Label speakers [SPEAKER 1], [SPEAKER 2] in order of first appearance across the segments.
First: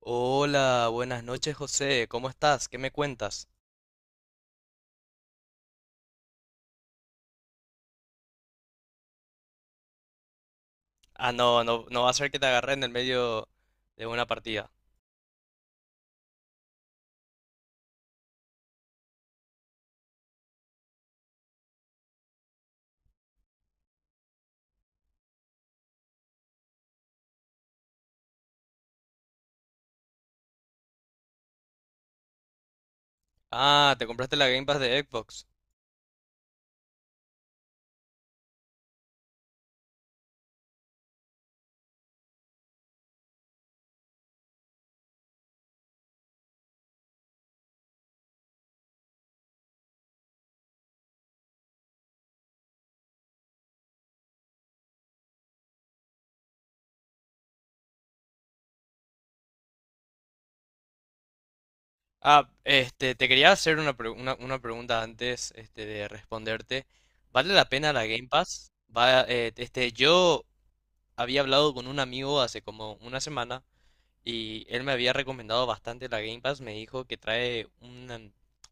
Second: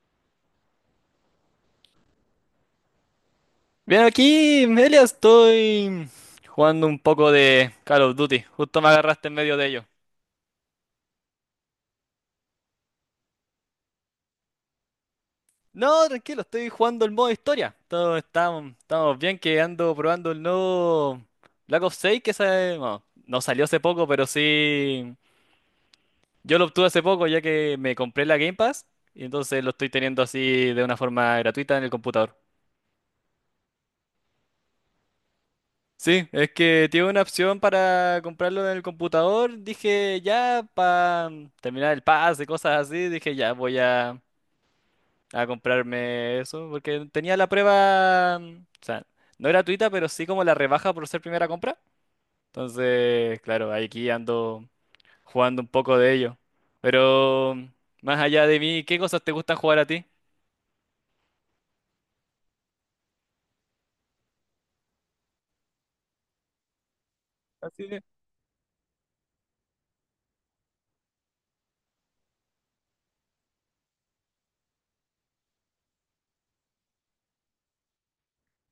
[SPEAKER 1] Hola, buenas noches, José. ¿Cómo estás? ¿Qué me cuentas?
[SPEAKER 2] Bien, aquí, Melia, estoy jugando un poco de Call of Duty. Justo me agarraste en medio de ello.
[SPEAKER 1] Ah, no, no, no va a ser que te agarre en el medio de una partida.
[SPEAKER 2] No, tranquilo, estoy jugando el modo historia. Todo estamos bien que ando probando el nuevo Black Ops 6 que bueno, no salió hace poco, pero sí. Yo lo obtuve hace poco ya que me compré la Game Pass y entonces lo estoy teniendo así de una forma gratuita en el computador.
[SPEAKER 1] Ah, te compraste la Game Pass de Xbox.
[SPEAKER 2] Sí, es que tiene una opción para comprarlo en el computador. Dije, ya, para terminar el pase, cosas así, dije, ya, voy a comprarme eso, porque tenía la prueba, o sea, no gratuita, pero sí como la rebaja por ser primera compra. Entonces, claro, aquí ando jugando un poco de ello. Pero más allá de mí, ¿qué cosas te gustan jugar a ti?
[SPEAKER 1] Te quería hacer una pregunta antes, de responderte. ¿Vale la
[SPEAKER 2] Así
[SPEAKER 1] pena
[SPEAKER 2] de-
[SPEAKER 1] la Game Pass? Va, yo había hablado con un amigo hace como una semana y él me había recomendado bastante la Game Pass. Me dijo que trae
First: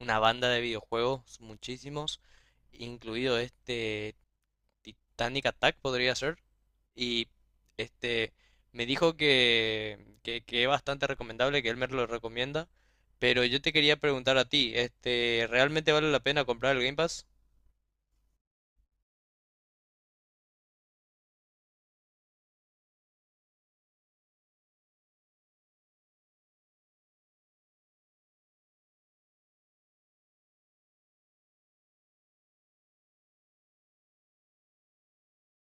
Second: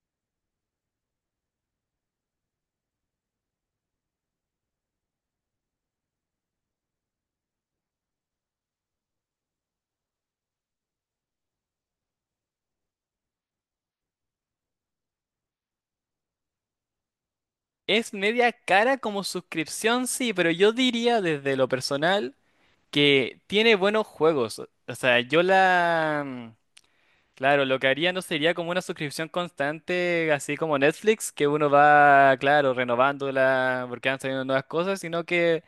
[SPEAKER 1] una banda de videojuegos, muchísimos, incluido Titanic Attack, podría ser. Y este me dijo que es bastante recomendable, que él me lo recomienda. Pero yo te quería preguntar a ti, ¿realmente vale la pena comprar el Game Pass?
[SPEAKER 2] Es media cara como suscripción, sí, pero yo diría desde lo personal, que tiene buenos juegos. O sea, claro, lo que haría no sería como una suscripción constante, así como Netflix, que uno va, claro, renovándola porque van saliendo nuevas cosas, sino que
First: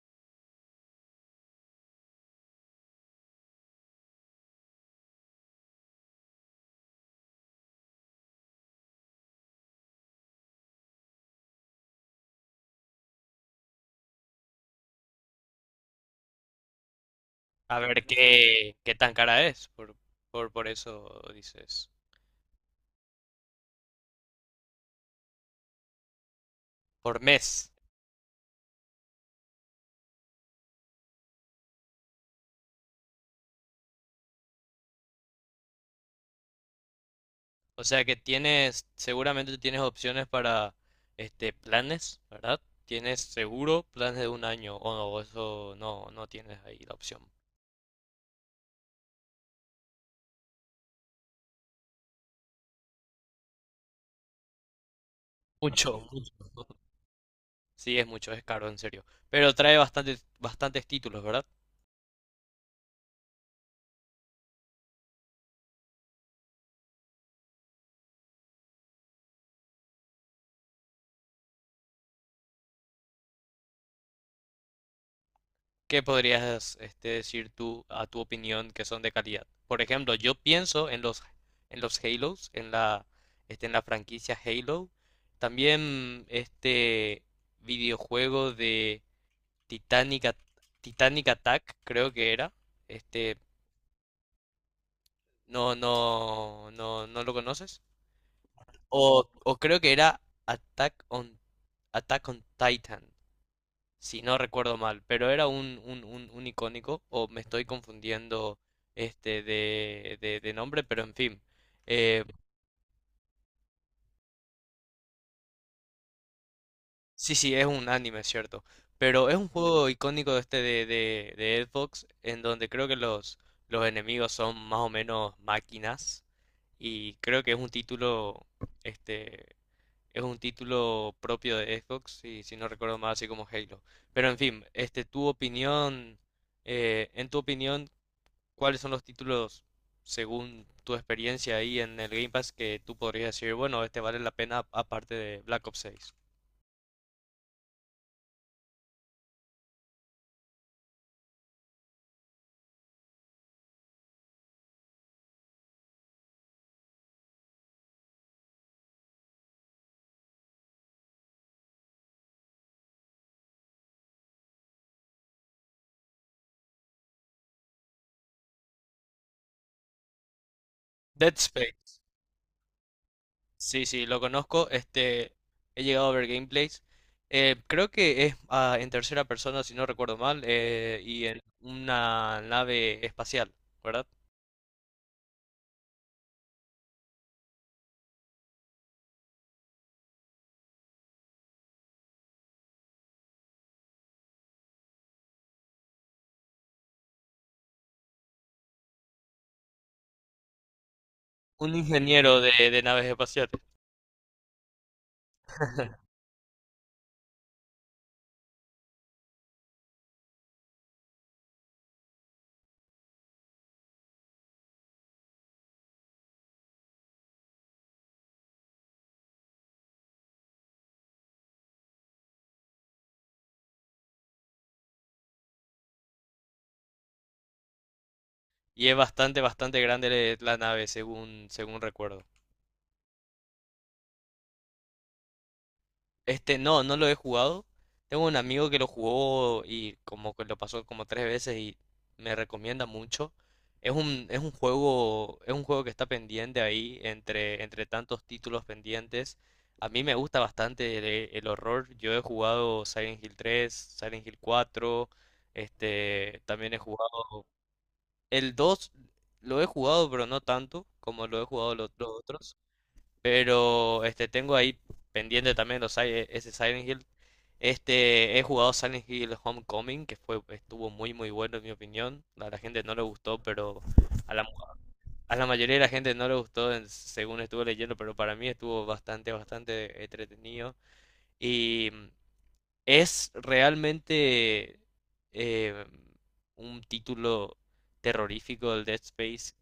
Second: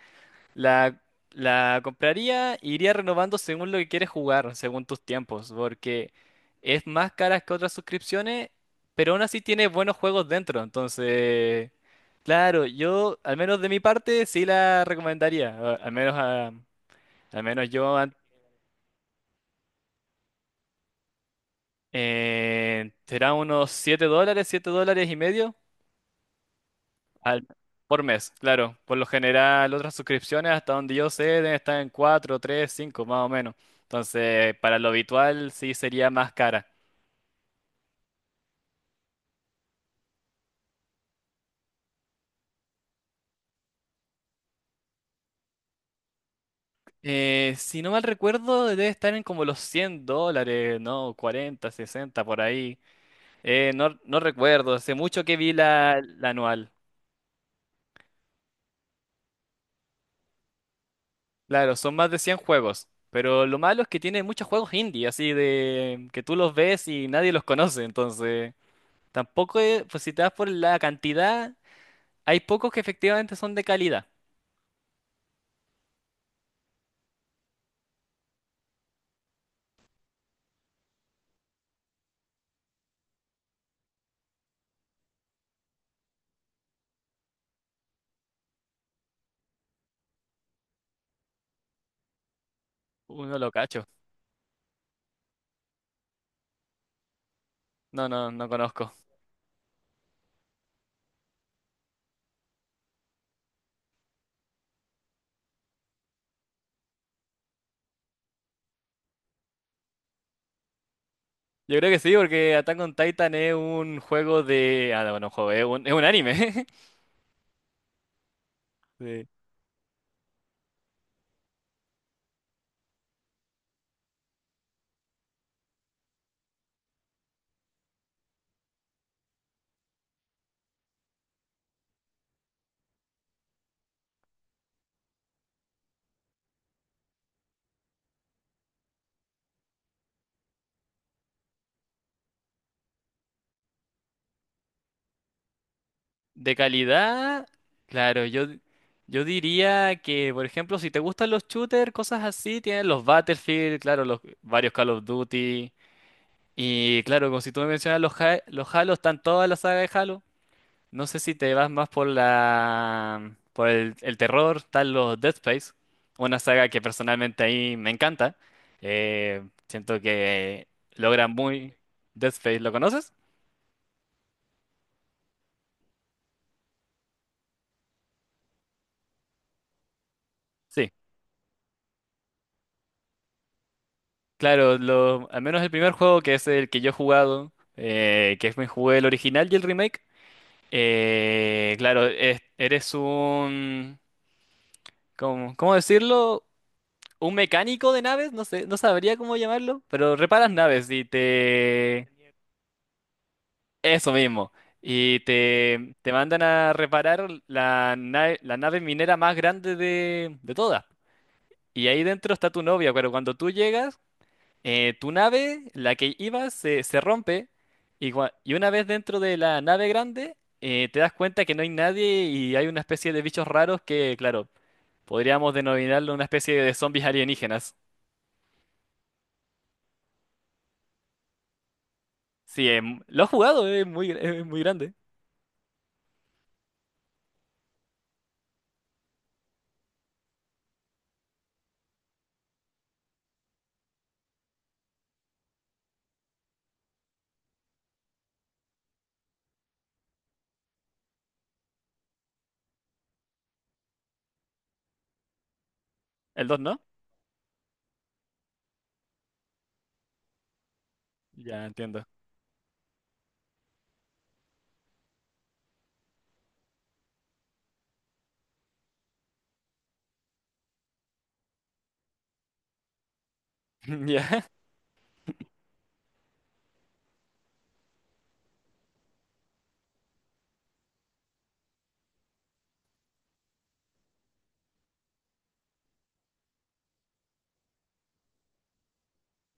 [SPEAKER 2] la, la compraría e iría renovando según lo que quieres jugar, según tus tiempos, porque es más cara que otras suscripciones, pero aún así tiene buenos juegos dentro. Entonces, claro, yo, al menos de mi parte, sí la recomendaría, al menos a... Al menos
[SPEAKER 1] A
[SPEAKER 2] yo.
[SPEAKER 1] ver qué tan cara es, por eso dices,
[SPEAKER 2] Será unos $7, $7.50
[SPEAKER 1] por
[SPEAKER 2] al-
[SPEAKER 1] mes.
[SPEAKER 2] por mes, claro. Por lo general, otras suscripciones, hasta donde yo sé, deben estar en 4, 3, 5 más o menos. Entonces, para lo habitual, sí sería más cara.
[SPEAKER 1] O sea que tienes, seguramente tienes opciones para planes, ¿verdad? Tienes seguro planes de un año, o no, eso no tienes ahí la opción.
[SPEAKER 2] Si no mal recuerdo, debe estar en como los $100, ¿no? 40, 60 por ahí. No, no recuerdo, hace mucho que vi la,
[SPEAKER 1] Mucho.
[SPEAKER 2] la anual.
[SPEAKER 1] Sí, es mucho, es caro, en serio. Pero trae bastantes, bastantes títulos, ¿verdad?
[SPEAKER 2] Claro, son más de 100 juegos, pero lo malo es que tiene muchos juegos indie, así de que tú los ves y nadie los conoce, entonces tampoco, pues si te das por la cantidad, hay pocos que efectivamente son de calidad.
[SPEAKER 1] ¿Qué podrías, decir tú a tu opinión, que son de calidad? Por ejemplo, yo pienso en los Halos, en la franquicia Halo. También videojuego de Titanic, At- Titanic Attack, creo que era. Este,
[SPEAKER 2] Uno lo cacho.
[SPEAKER 1] no lo conoces.
[SPEAKER 2] No, no, no conozco.
[SPEAKER 1] O creo que era Attack on, Attack on Titan, si no recuerdo mal, pero era un icónico, o me estoy confundiendo de nombre, pero en fin.
[SPEAKER 2] Yo creo que sí,
[SPEAKER 1] Eh,
[SPEAKER 2] porque Attack on Titan es un juego de... Ah, no, no, juego, es un anime.
[SPEAKER 1] sí, sí, es un anime, es cierto. Pero
[SPEAKER 2] De,
[SPEAKER 1] es un juego icónico de de Xbox, en donde creo que los enemigos son más o menos máquinas. Y creo que es un título, este, es un título propio de Xbox, si no recuerdo mal, así como Halo. Pero en fin, en tu opinión, ¿cuáles son los títulos, según tu experiencia ahí en el Game Pass, que tú podrías decir, bueno, este vale la pena aparte de Black Ops 6?
[SPEAKER 2] de calidad, claro, yo diría que, por ejemplo, si te gustan los shooters, cosas así, tienes los Battlefield, claro, los varios Call of Duty. Y claro, como si tú me mencionas los Halo, están toda la saga de Halo. No sé si te vas más por la por el terror, están los Dead Space, una saga que personalmente ahí me encanta. Eh, Siento que logra
[SPEAKER 1] Dead
[SPEAKER 2] muy.
[SPEAKER 1] Space.
[SPEAKER 2] Dead Space, ¿lo conoces?
[SPEAKER 1] Sí, sí, lo conozco. He llegado a ver gameplays. Creo que es en tercera persona, si no recuerdo mal,
[SPEAKER 2] Sí.
[SPEAKER 1] y en una nave espacial, ¿verdad?
[SPEAKER 2] Claro, lo, al menos el primer juego que es el que yo he jugado, que es me jugué el original y el remake. Claro, eres un ¿cómo decirlo? Un mecánico de naves, no sé, no sabría cómo llamarlo, pero reparas naves y
[SPEAKER 1] Un
[SPEAKER 2] te...
[SPEAKER 1] ingeniero de naves espaciales.
[SPEAKER 2] Eso mismo. Y te mandan a reparar la nave minera más grande de todas. Y ahí dentro está tu novia, pero cuando tú llegas, tu nave, la que ibas, se rompe. Y una vez dentro de la nave grande, te das cuenta que no hay nadie y hay una especie de bichos raros que, claro, podríamos denominarlo una especie de zombies alienígenas.
[SPEAKER 1] Y es bastante, bastante grande la nave, según, según recuerdo.
[SPEAKER 2] Sí, lo he jugado, es muy grande.
[SPEAKER 1] No, no lo he jugado. Tengo un amigo que lo jugó y como que lo pasó como tres veces y me recomienda mucho. Es un juego que está pendiente ahí entre, entre tantos títulos pendientes. A mí me gusta bastante el horror. Yo he jugado Silent Hill 3, Silent Hill 4,
[SPEAKER 2] ¿El dos,
[SPEAKER 1] también he
[SPEAKER 2] no?
[SPEAKER 1] jugado el dos, lo he jugado, pero no tanto como lo he
[SPEAKER 2] Ya
[SPEAKER 1] jugado los
[SPEAKER 2] entiendo.
[SPEAKER 1] otros. Pero tengo ahí pendiente también los, si- ese Silent Hill. He jugado Silent Hill Homecoming, que fue, estuvo muy muy bueno en mi opinión. A la gente no le gustó, pero
[SPEAKER 2] Ya.
[SPEAKER 1] a la, a la mayoría de la gente no le gustó, en- según estuve leyendo, pero para mí estuvo bastante, bastante entretenido. Y es realmente eh, un título terrorífico del Dead Space,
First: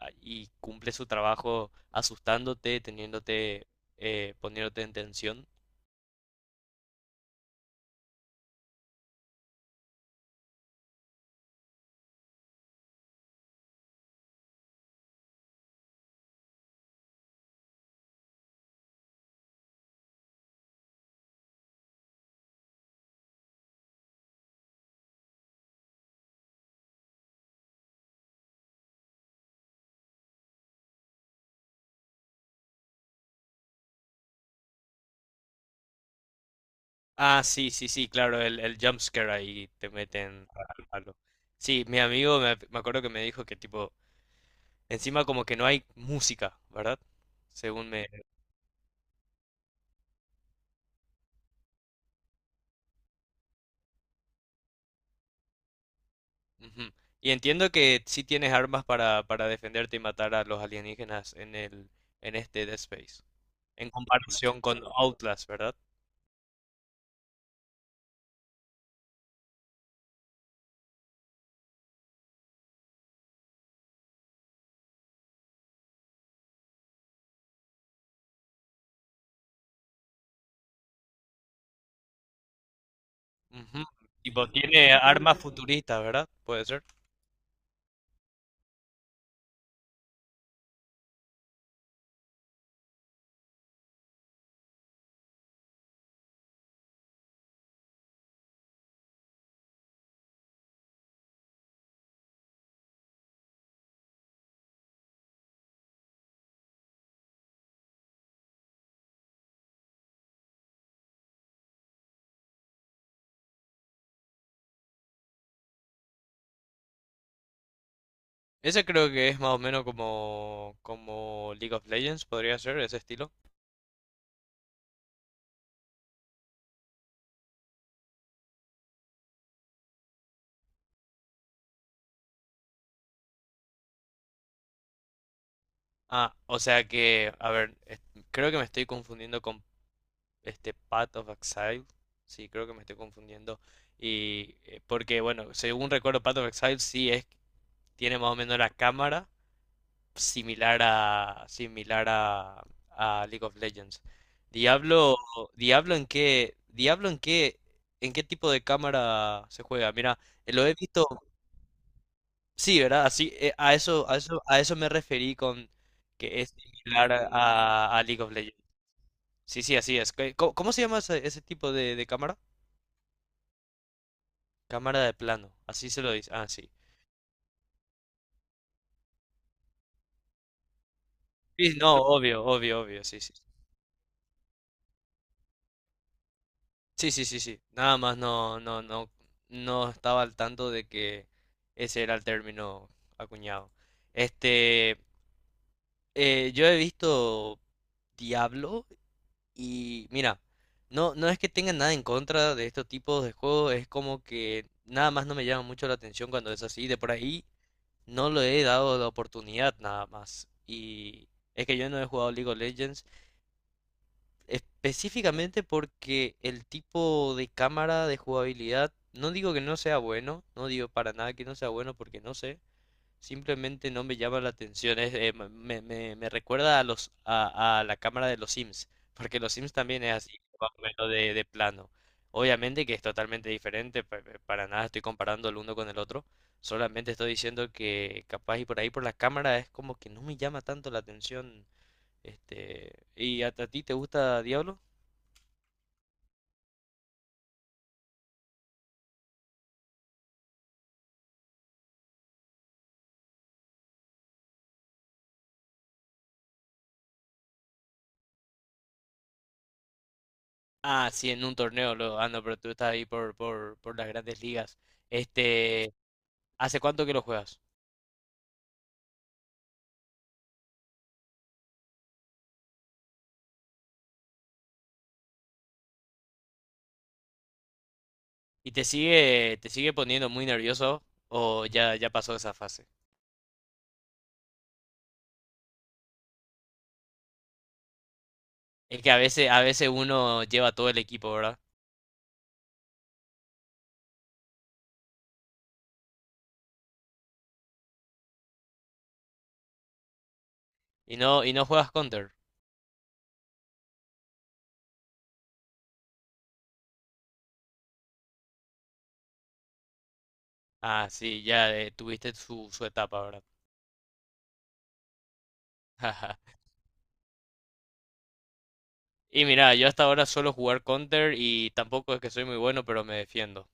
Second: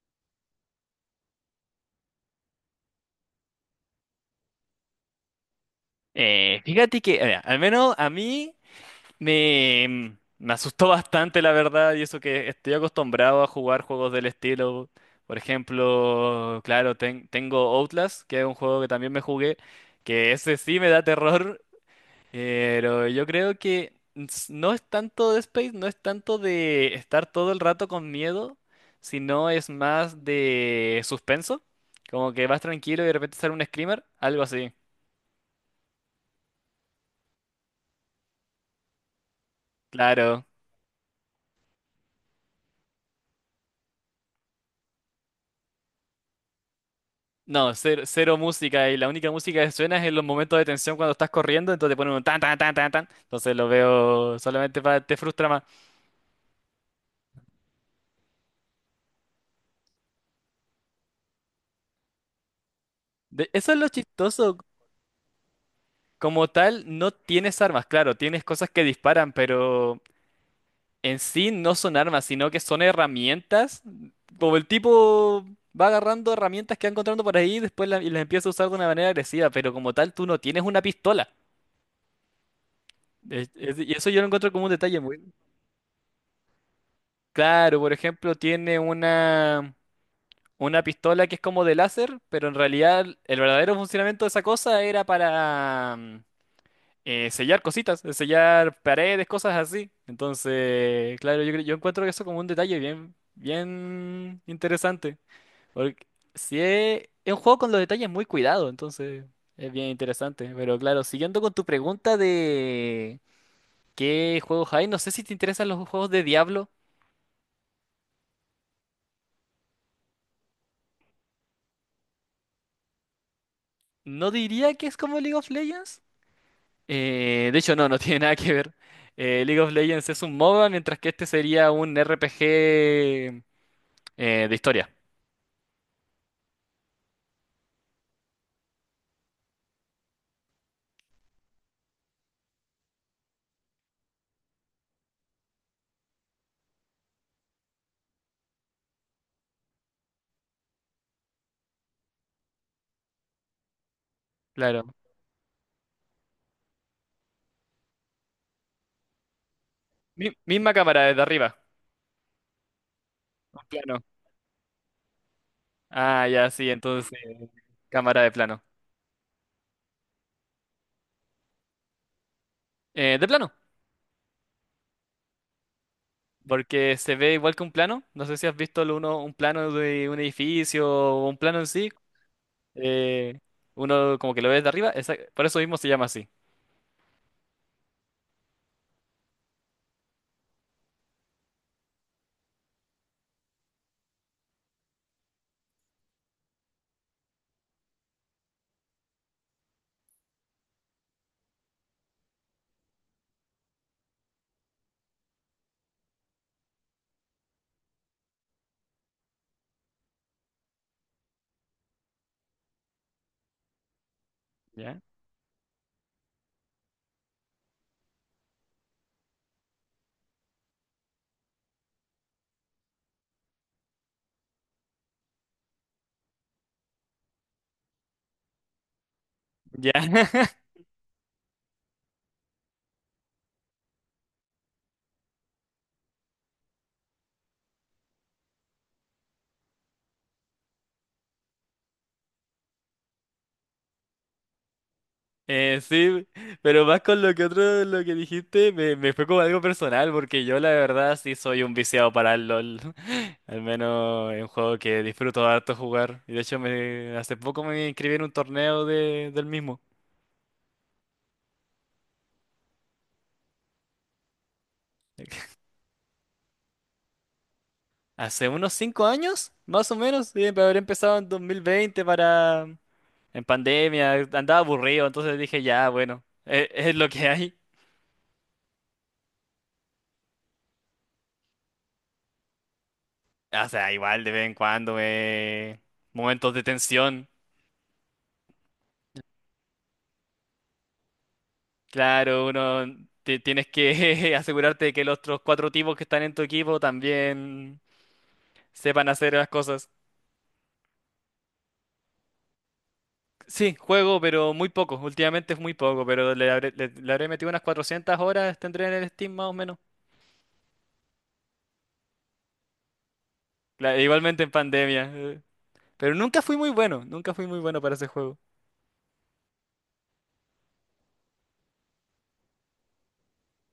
[SPEAKER 1] ah, y cumple su trabajo asustándote, teniéndote, poniéndote en tensión.
[SPEAKER 2] Fíjate que, al menos a mí me, mm, me asustó bastante, la verdad, y eso que estoy acostumbrado a jugar juegos del estilo. Por ejemplo, claro, tengo Outlast, que es un juego que también me jugué, que ese sí me da terror. Pero yo creo que no es tanto de Space, no es tanto de estar todo el rato con miedo, sino es más de suspenso. Como que vas tranquilo y de repente sale un screamer, algo así.
[SPEAKER 1] Ah, sí, sí, sí, claro, el jump scare ahí te
[SPEAKER 2] Claro.
[SPEAKER 1] meten al palo. Sí, mi amigo me, me acuerdo que me dijo que tipo, encima como que no hay música, ¿verdad?
[SPEAKER 2] No,
[SPEAKER 1] Según
[SPEAKER 2] cero,
[SPEAKER 1] me,
[SPEAKER 2] cero música, y la única música que suena es en los momentos de tensión cuando estás corriendo, entonces te ponen un tan tan tan tan tan. Entonces lo veo solamente para te frustra más.
[SPEAKER 1] Ujú. Y entiendo que sí tienes armas para defenderte y matar a los alienígenas en este Dead Space.
[SPEAKER 2] Eso es
[SPEAKER 1] En
[SPEAKER 2] lo chistoso.
[SPEAKER 1] comparación con Outlast, ¿verdad?
[SPEAKER 2] Como tal, no tienes armas, claro, tienes cosas que disparan, pero en sí no son armas, sino que son herramientas. Como el tipo va agarrando herramientas que va encontrando por ahí y después y las empieza a usar de una manera agresiva, pero como tal tú no tienes una pistola.
[SPEAKER 1] Ujú.
[SPEAKER 2] Y eso yo lo
[SPEAKER 1] Tipo,
[SPEAKER 2] encuentro como un
[SPEAKER 1] tiene
[SPEAKER 2] detalle muy...
[SPEAKER 1] armas futuristas, ¿verdad? Puede ser.
[SPEAKER 2] Claro, por ejemplo, tiene una pistola que es como de láser, pero en realidad el verdadero funcionamiento de esa cosa era para sellar cositas, sellar paredes, cosas así. Entonces, claro, yo, yo encuentro eso como un detalle bien, bien interesante. Porque sí es un juego con los detalles muy cuidados, entonces es bien interesante. Pero claro, siguiendo con tu pregunta de qué juegos hay, no sé si te interesan los juegos de Diablo.
[SPEAKER 1] Ese creo que es más o menos como League of Legends, podría ser, ese estilo.
[SPEAKER 2] No diría que es como League of Legends. De hecho, no, no tiene nada que ver. League of Legends es un MOBA, mientras que este sería un RPG de historia.
[SPEAKER 1] Ah, o sea que, a ver, creo que me estoy confundiendo con Path of Exile. Sí, creo que me estoy confundiendo. Y porque, bueno, según recuerdo, Path of Exile sí es, tiene más o menos la cámara similar a League of Legends.
[SPEAKER 2] Claro.
[SPEAKER 1] Diablo, Diablo en qué tipo de cámara se juega. Mira, lo he
[SPEAKER 2] Misma cámara
[SPEAKER 1] visto,
[SPEAKER 2] desde arriba,
[SPEAKER 1] sí, ¿verdad? Así,
[SPEAKER 2] un plano.
[SPEAKER 1] a eso me referí con
[SPEAKER 2] Ah,
[SPEAKER 1] que
[SPEAKER 2] ya,
[SPEAKER 1] es
[SPEAKER 2] sí, entonces
[SPEAKER 1] similar a
[SPEAKER 2] cámara
[SPEAKER 1] League
[SPEAKER 2] de
[SPEAKER 1] of Legends.
[SPEAKER 2] plano.
[SPEAKER 1] Sí, sí, así es. ¿Cómo, cómo se llama ese tipo de cámara?
[SPEAKER 2] De plano.
[SPEAKER 1] Cámara de plano, así se lo dice. Ah, sí.
[SPEAKER 2] Porque se ve igual que un plano. No sé si has visto un plano de un edificio o un plano en
[SPEAKER 1] Sí,
[SPEAKER 2] sí.
[SPEAKER 1] no, obvio, obvio, obvio, sí, sí,
[SPEAKER 2] eh,
[SPEAKER 1] sí.
[SPEAKER 2] uno como que lo ves de arriba. Por eso mismo se llama así.
[SPEAKER 1] Sí, sí, sí, sí. Nada más no, no estaba al tanto de que ese era el término acuñado. Este, yo he visto Diablo y mira, no, no es que tenga nada en contra de estos tipos de juegos, es como que nada más no me llama mucho la atención cuando es así. De por ahí no le he dado la oportunidad nada más. Y es que yo no he jugado League of Legends.
[SPEAKER 2] ¿Ya?
[SPEAKER 1] Específicamente porque el tipo de cámara de jugabilidad, no digo que no sea bueno, no digo para nada que no sea bueno porque no sé, simplemente no me llama la atención, es, me, me- me- me recuerda a la cámara de los Sims, porque los Sims
[SPEAKER 2] Ya.
[SPEAKER 1] también es así, más o menos de plano. Obviamente que es totalmente diferente, para nada estoy comparando el uno con el otro, solamente estoy diciendo que capaz y por ahí por la cámara es como que no me llama tanto la atención. Este, ¿a ti te gusta Diablo?
[SPEAKER 2] Sí, pero más con lo que otro, lo que dijiste, me fue como algo personal, porque yo la verdad sí soy un viciado para el LOL. Al menos es un juego que disfruto harto jugar. Y de hecho hace poco me inscribí en un torneo de, del mismo.
[SPEAKER 1] Ah, sí, en un torneo luego. Ah, no, pero tú estás ahí por las grandes ligas. Este, ¿hace cuánto que lo juegas?
[SPEAKER 2] Hace unos 5 años, más o menos, sí, pero habré empezado en 2020 para... En pandemia, andaba aburrido, entonces dije, ya, bueno, es, lo que hay.
[SPEAKER 1] ¿Y te sigue poniendo muy nervioso o ya, ya pasó esa fase?
[SPEAKER 2] O sea, igual de vez en cuando, momentos de tensión.
[SPEAKER 1] Es que a veces uno lleva todo el equipo, ¿verdad?
[SPEAKER 2] Claro, uno tienes que asegurarte de que los otros cuatro tipos que están en tu equipo también sepan hacer las cosas.
[SPEAKER 1] Y no juegas Counter.
[SPEAKER 2] Sí, juego, pero muy poco. Últimamente es muy poco, pero le habré metido unas 400 horas, tendré en el Steam más o menos.
[SPEAKER 1] Ah, sí, ya, tuviste su, su etapa, ¿verdad?
[SPEAKER 2] Igualmente en pandemia. Pero
[SPEAKER 1] Jaja.
[SPEAKER 2] nunca fui muy bueno, nunca fui muy bueno para ese juego.
[SPEAKER 1] Y mira, yo hasta ahora suelo jugar Counter y tampoco es que soy muy bueno, pero me defiendo.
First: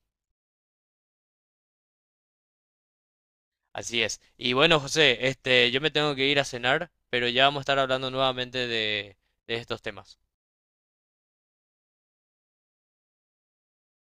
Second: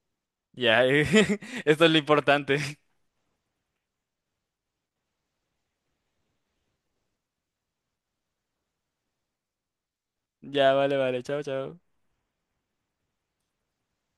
[SPEAKER 2] Ya, esto es lo importante.
[SPEAKER 1] Así es. Y bueno, José, yo me tengo que ir a cenar, pero ya vamos a estar hablando nuevamente de estos temas.
[SPEAKER 2] Ya, vale, vale, chao, chao.